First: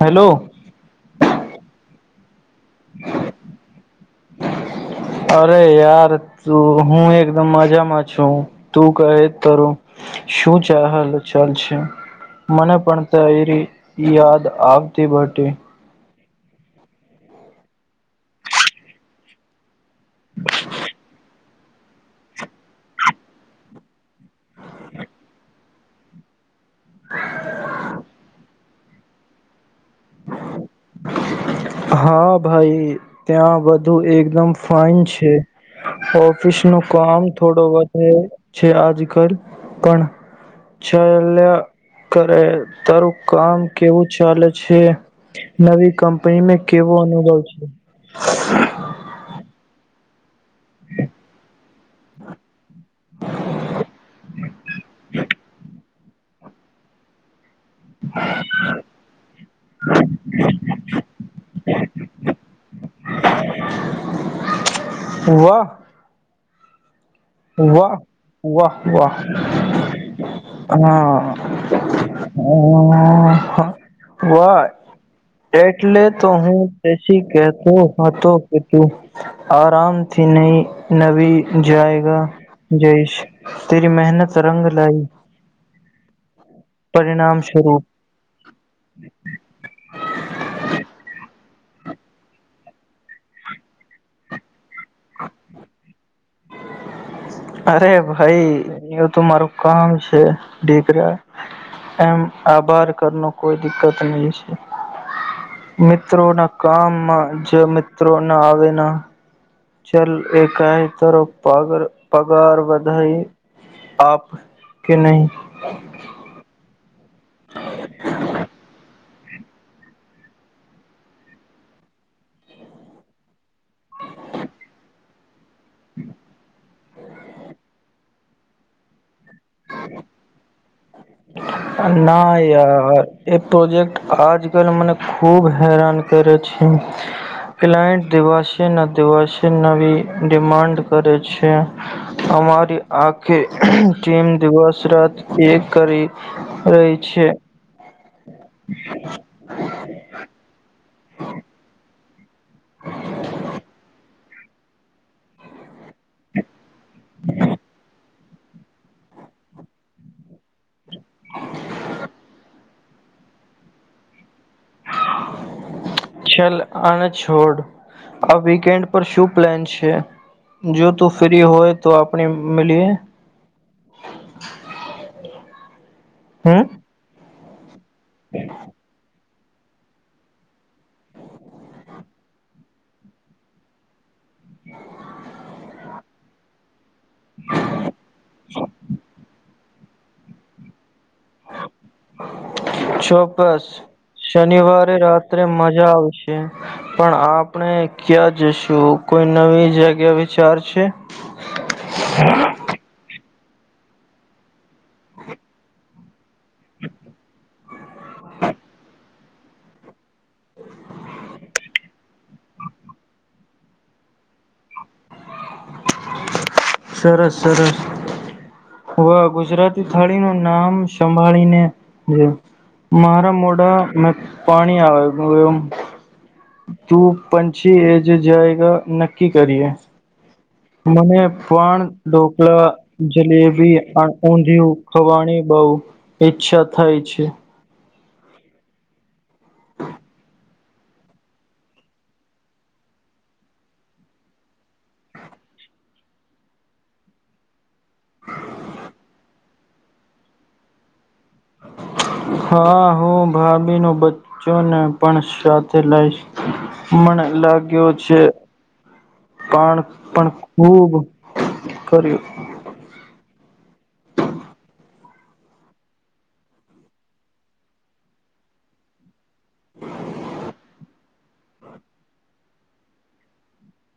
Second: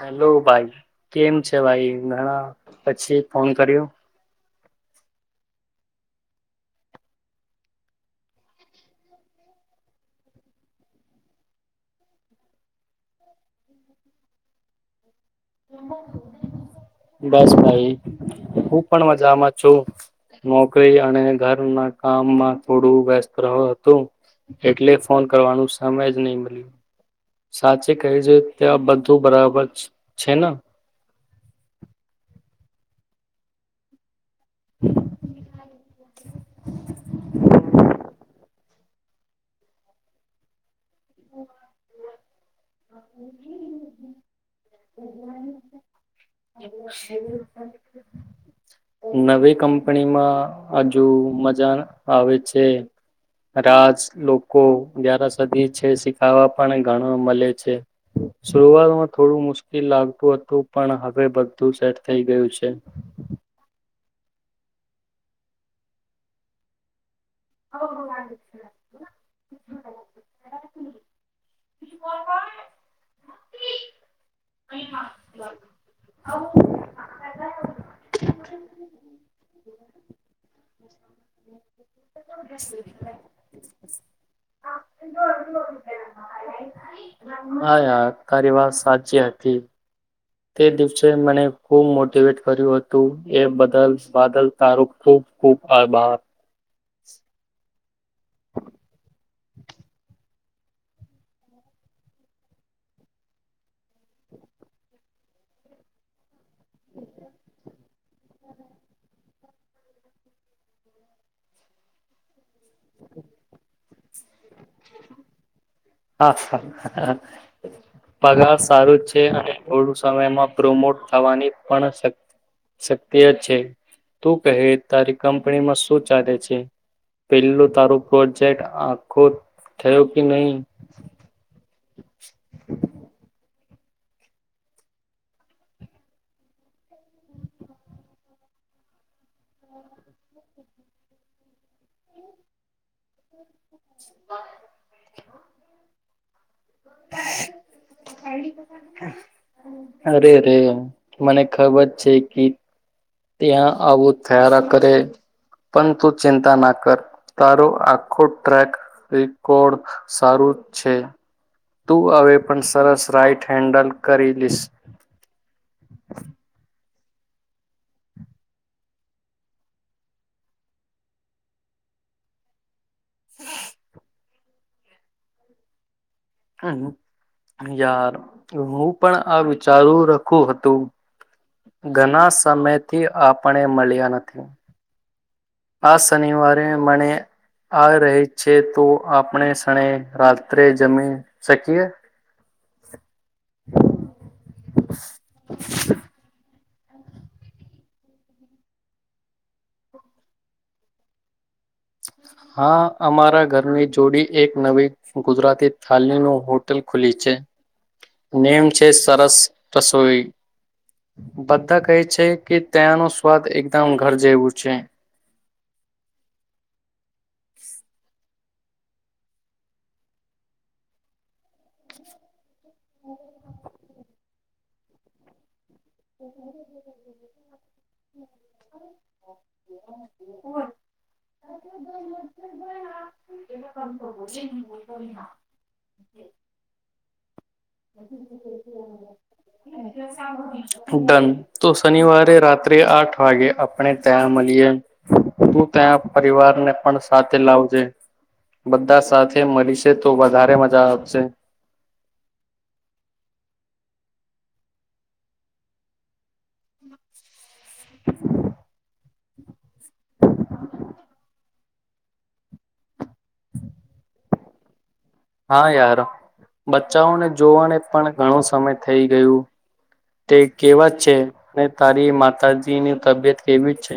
Hello ભાઈ કેમ છે ભાઈ? ઘણા પછી ફોન કર્યો. અરે યાર તું હું એકદમ મજામાં છું. તું કહે તરું શું ચાલ ચાલ છે મને પણ તારી યાદ આવતી બટ [inaudible] બસ ભાઈ હું પણ મજામાં છું. નોકરી અને ઘરના કામમાં થોડું વ્યસ્ત રહ્યો હતું. એટલે ફોન કરવાનું સમય જ નહી મળ્યું. સાચે કહેજે ત્યાં બધું બરાબર છ છે ને હા ભાઈ ત્યાં બધું એક દમ ફાઇન છે. ઓફિસનું કામ થોડો વધે તે આજકલ પણ ચાલ્યા કરે. તારું કામ કેવું ચાલે છે? નવી કંપનીમાં કેવો અનુભવ છે? કપણીમાં હજુ મજા આવે છે. રાજ લોકો જ્યારા સધી છે. શીખાવા પણ ઘણાં મલે છે. શુરૂઆતમાં થોડું મુશ્કેલ લાગતું હતું પણ હવે બધું સેટ થઈ ગયું છે. વાહ! વાહ! વાહ! વાહ! હહ હ વાહ! એટલે તો હું પછી કેતો હતો. કે તું આરામથી નહી નવી જાય [inaudible] [inaudible] તેરી મહેનત રંગ લાવી. હા યાર તારી વાત સાચી હતી. તે દિવસે મને ખુબ મોટીવેટ કર્યું હતું. એ બદલ બાદલ. તારું ખૂબ ખૂબ આભાર. અરે ભાઈ, એ તો મારું કામ છે દીકરા. એમ આભાર કર, કોઈ દિકકત નહીં છે, મિત્રો ના. કામમાં જમિત. મિત્રો ના આવેલા. ચલ, એ કાએ તારો પગાર વધાઈ આપ કે નહીં? હા, પગાર સારું જ છે અને થોડું સમયમાં પ્રોમોટ થવાની પણ શક્તિ જ છે. તું કહે તારીખ? પ્રેમમાં શું ચાલે છે પેલું તારું? પ્રોજેક્ટ આખો. થયો કે નહીં? ના એ. પ્રોજેક્ટ આજકાલ મને ખૂબ હેરાન કરે છે. ક્લાયન્ટ દિવસે ના દિવાસે નવી ડિમાન્ડ કરે છે. અમારી આખે ટીમ દિવસ-રાત. એ. કરી. રહી છે. અરેરે! મને ખબર છે, કે ત્યાં આવો થયા કરે. પણ તું ચિંતા ના કર, તારું આ. આખો ટ્રેક રેકોર્ડ સારું છે. તું હવે પણ સરસ રાઈટ હેન્ડલ કરી લેશ. ચલ, આને છોડ. આ વીકેન્ડ પર શું પ્લાન છે? જો તું ફ્રી હોય તો આપણે મલીએ. [unintelligible] હમ હા. યાર, હું પણ. આ વિચારું રખું હતું, ઘણા સમયથી આપણે મળ્યા નથી. આ શનિવારે મને. આ રહે છે તો આપણે. અને રાત્રે જમી શકીએ. છો. બસ, શનિવારે રાત્રે મજા આવશે. પણ આપણે ક્યાં જશું? કોઈ નવી જગ્યા વિચાર છે? હા, અમારા ઘર. ની જોડી એક નવી ગુજરાતી થલી નો હોટલ ખુલી છે. નેમ છે. સરસ રસોઈ. બધા કહે છે. કે તયાનો સ્વાદ એકદમ ઘર જેવું છે. સરસ-સરસ. હ ગુજરાતી થાળી નું નામ સંભાળીને મારા મોઢા મે પાણી આવે એ એ જ જાયગા નક્કી કરીએ [unintelligible] મને પણ ઢોકલા, જલેબી, ઊંધિયું ખવાની બહ ઈચ્છા થાય છે. [unintelligible] ડન તો શનિવારે રાત્રે આઠ વાગે આપણે ત્યાં મળીએ તું ત્યાં પરિવારને પણ સાથે લાવજે બધા સાથે મળીશે તો વધારે મજા આવશે. હા હું ભાભી નો બચ્ચો ને પણ સાથે લઈશ મને લાગ લાગ્યો છે. પણ-પણ ખુબ કર્યું. હા યાર બચ્ચાઓને જોવાને પણ ઘણો સમય થઈ ગયું તે કેવા જ છે અને તારી માતાજીની તબિયત કેવી છે.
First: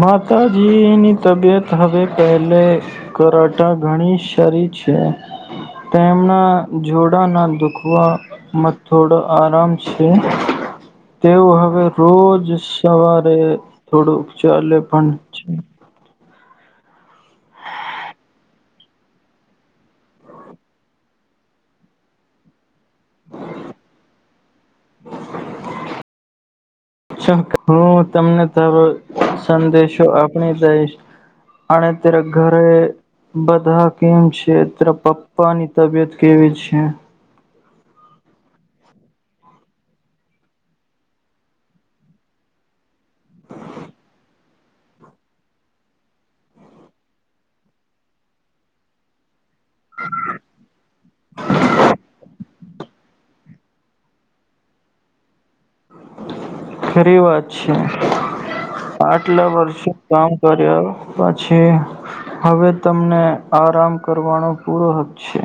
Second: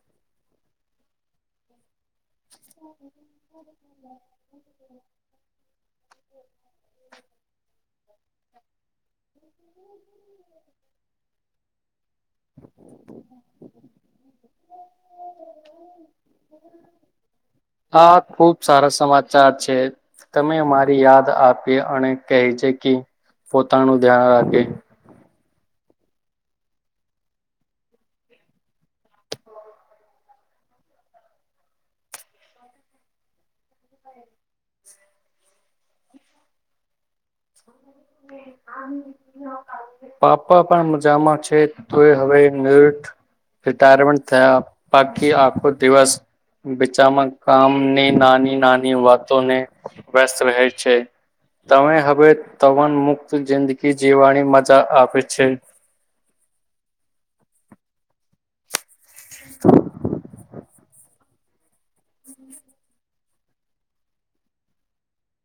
માતાજીની તબિયત હવે પહેલે કરાતા ઘણી સારી છે, તેમના જોડાના દુખવામાં થોડો આરામ છે તેઓ હવે રોજ સવારે થોડું. લે પણ છે આા ખુબ સારા સમાચાર છે તમે મારી યાદ આપી અને કહે છે. પોતાનું ધ્યાન રાખે હું તમને તારો સંદેશો આપણી દઈશ અને તરા ઘરે બધા કેમ છે તરા પપ્પાની તબિયત કેવી છે. પાપા પણ મજામાં છે તો એ હવે રિટાયરમેન્ટ થયા બાકી આખો દિવસ બચામાં કામની નાની નાની વાતોને વ્યસ્ત રહેે છે તવે હવે તવન મુખ જિંદગી જીવવાની મજા આપે છે. ખરી વાત છે. આટલા વર્ષે કામ કર્યા પછી હવે તમને આરામ કરવાનો પૂરો હક છે.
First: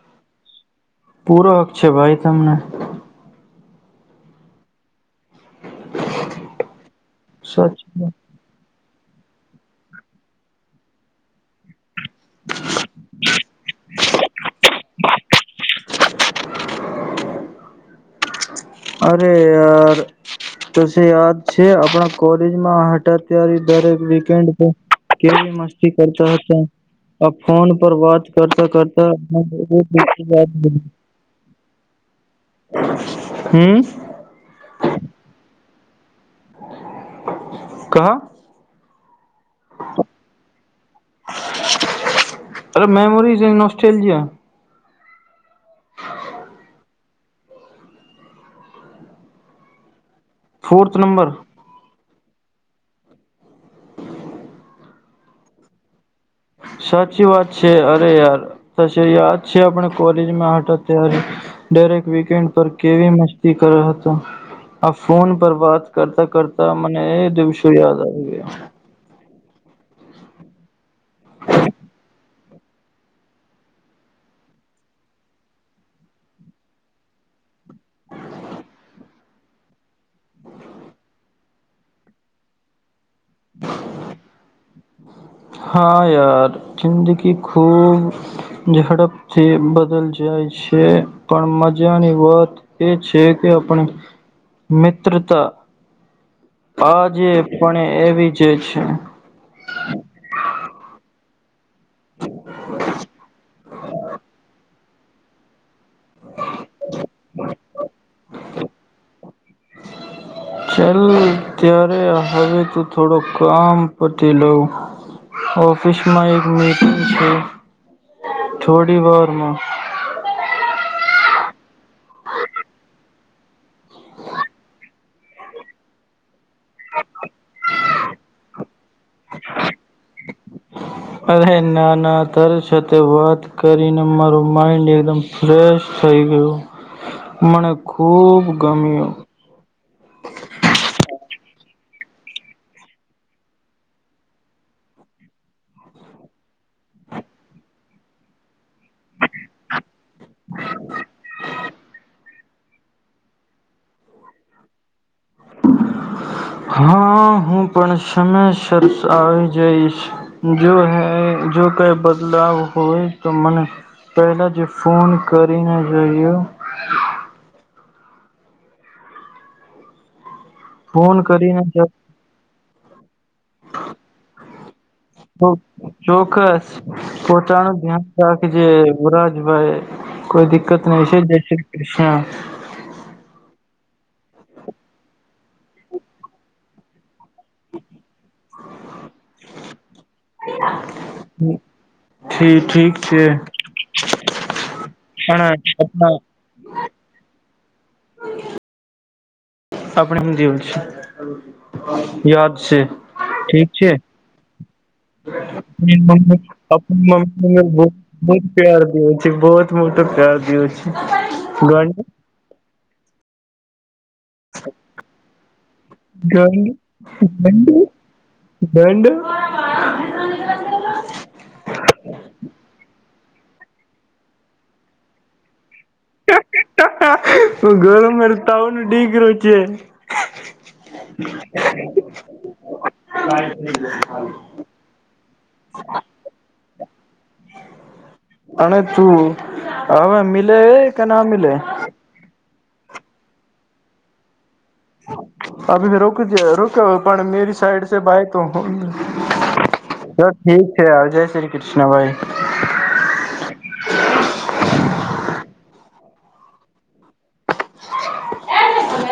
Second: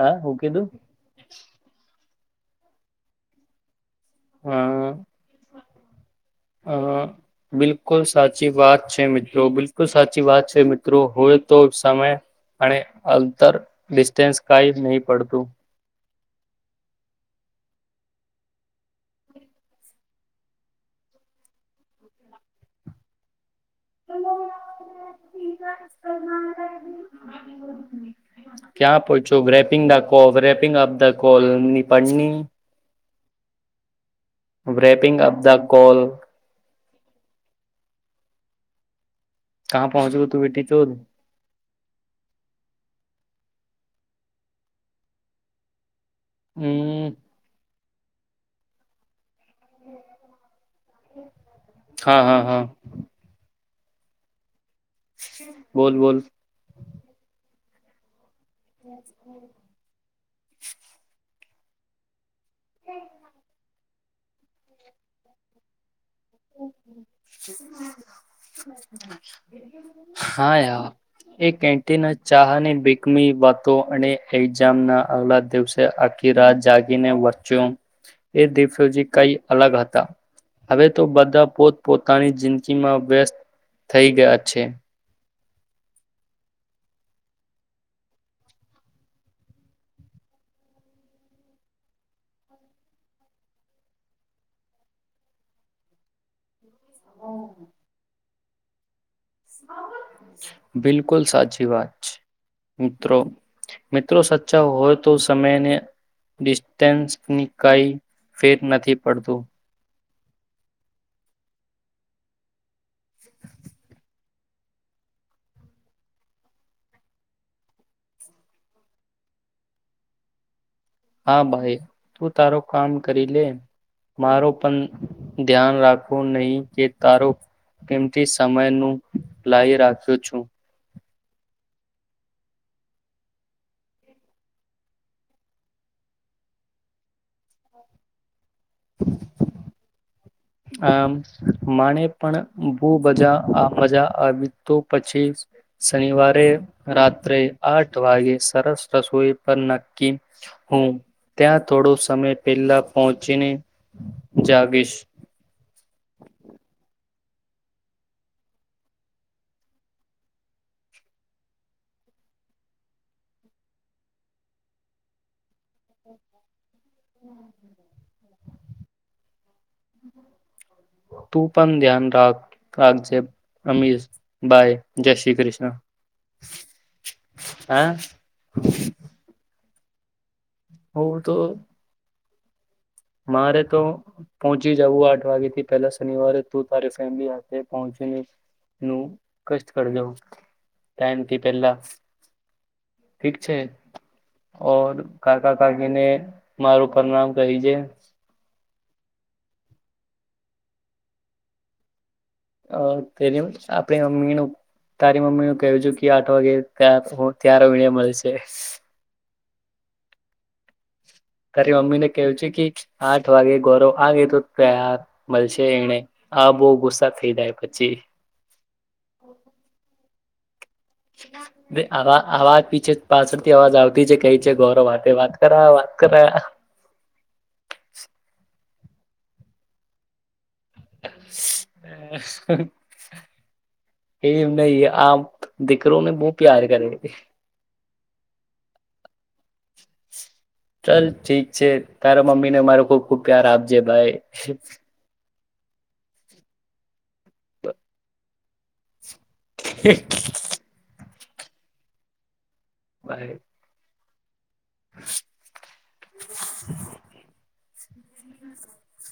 હા હું કીધું? પૂરો હક છે ભાઈ તમને હા. હા બિલકુલ સાચી વાત છે મિત્રો બિલકુલ સાચી વાત છે મિત્રો હોય તો સમય અને અંતર સ કઈ નહી પડતું. અરે યાર તો યાદ છે આપણા કોલેજમાં હટા ત્યારે દરેક વન્ડ પર કેલી મસ્તી કરતા હતા આ ફોન પર વાત કરતા ક્યાં કરતા પહોંચો wrapping the call wrapping up the call ની પડની [unintelligible] હમ્મ. રેપિંગ અપ ધ કોલ કહ કા પહોંચીયો તુ [unintelligible] ચેમ જ્યાં હમ્મ. Fourth number. હા હા હ. બોલ બોલ. સાચી વાત છે અરે યાર પચે યાદ છે આપણે. કોલેજમાં હટા ત્યારે ડાયરેક્ટ વીકેન્ડ પર કેવી મસ્તી કર હતા આ ફોન પર વાત કરતા કરતા મને એ દિવસો યાદ આવી ગ્યા. હા યા એ કેન્ટીન ચાહની બીકમી વાતો અને એક્ઝામના આગલા દિવસે આખી રાત જાગીને વચ્યો એ દિવસો કઈ અલગ હતા હવે તો બધા પોત પોતાની જિંદગીમાં વ્યસ્ત થઈ ગયા છે. હા યાર જિંદગી ખૂબ ઝડપથી બદલ જાય છે પણ મજાની વાત એ છે કે આપણી મિત્રતા હાજે પણ એવી જ જે છે. બિલકુલ સાચી વાત. મિત્રો મિત્રો સાચા હોય તો સમયને ડિસ્ટસ્ટન્સની કાંઈ ફેર નથી પડતું. ચલ ત્યારે હવે તું થોડું કામ પ [unintelligible] લઉ ઓફિસમાં એક મીટિંગ છે થોડી વારમાં. હા ભાઈ તું તારો કામ કરી લે. મારો પણ ધ્યાન રાખો નઈ કે તારો કેમથી સમય નું લાઈ રાખ્યો છું. અરે નાના તારી સાથે વાત કરીને મારું માઈન્ડ એકદમ ફ્રેશ થઈ ગયયો મને ખૂબ ગમ્યું. [inaudible] આમ માને પણ બુબજા આ મજા આવી તો પછી શનિવારે રાત્રે આઠ વાગે સરસ રસોઈ પર નક્કી હું ત્યાં થોડો સમય પેલા પહોંચીને જાગીશ. હા હું પણ સમયસરસ આવી જઈશ જો હ જો કઈ બદલાવ હોય તો મને પહેલા જ ફોન કરીને જોઈયો. [inaudible] ફોન કરીને જ કાગજેપ. કૃષ્ણ ચોક્કસ પોતાનું હા ધ્યાન રાખજે વરાજભાઈ. કોઈ દિકકત નહી છે હું તો જ શ્રી કૃષ્ણ. મારે તો પહોંચી જવું આઠ વાગેથી પેલા શનિવારે તું તારી ફેમિલી. પહોંચી નું કષ્ટ કરજઉં ટાઈમ થી પહેલા ઠીક છે ઓર પણ કાકા કાકીને આપણા મારું પરણામ કહીજે. [inaudible] આપણી હ જવલ છે. યાદ છે અ તે ઠીક છે આપણી મમ્મીનું તારી મમ્મીનું કહું છું મમ્મી કે આઠ વાગે મમ્મી ત આપણી ત્યારે વિણય મળે છે. સ બહુત મો તો પ્યાર દ્યો છે. તારી મમ્મી ને ગંડ કેહવું છે કે- આઠ વાગે ગોરો આગી તોું તાર મળશે એને આ ગંડ બહ ગુસ્સા થઇ જાય ગંડ પછી. ગંડ [inaudible] આવા આવાજ પીછે પાછળથી અવાજ આવતી જ કઈ છે ગૌરવ વા વાત કરવા ગોરમરતા હો. [unintelligible] એમ નહી આપ દકરો બહુ પ્યાર કરી. અને તું હવે મ ચાલ ઠીક છે તારા મમ્મી ને માર ખુબ ખુબ પ્યાર આપજે ભાઈ અભી રોકજ રોકે પણ મેરી સાઈડ સ ભાઈ તો ચ ઠીક છે આવજે શ્રી કૃષ્ણભાઈ. [inaudible] [inaudible] [inaudible]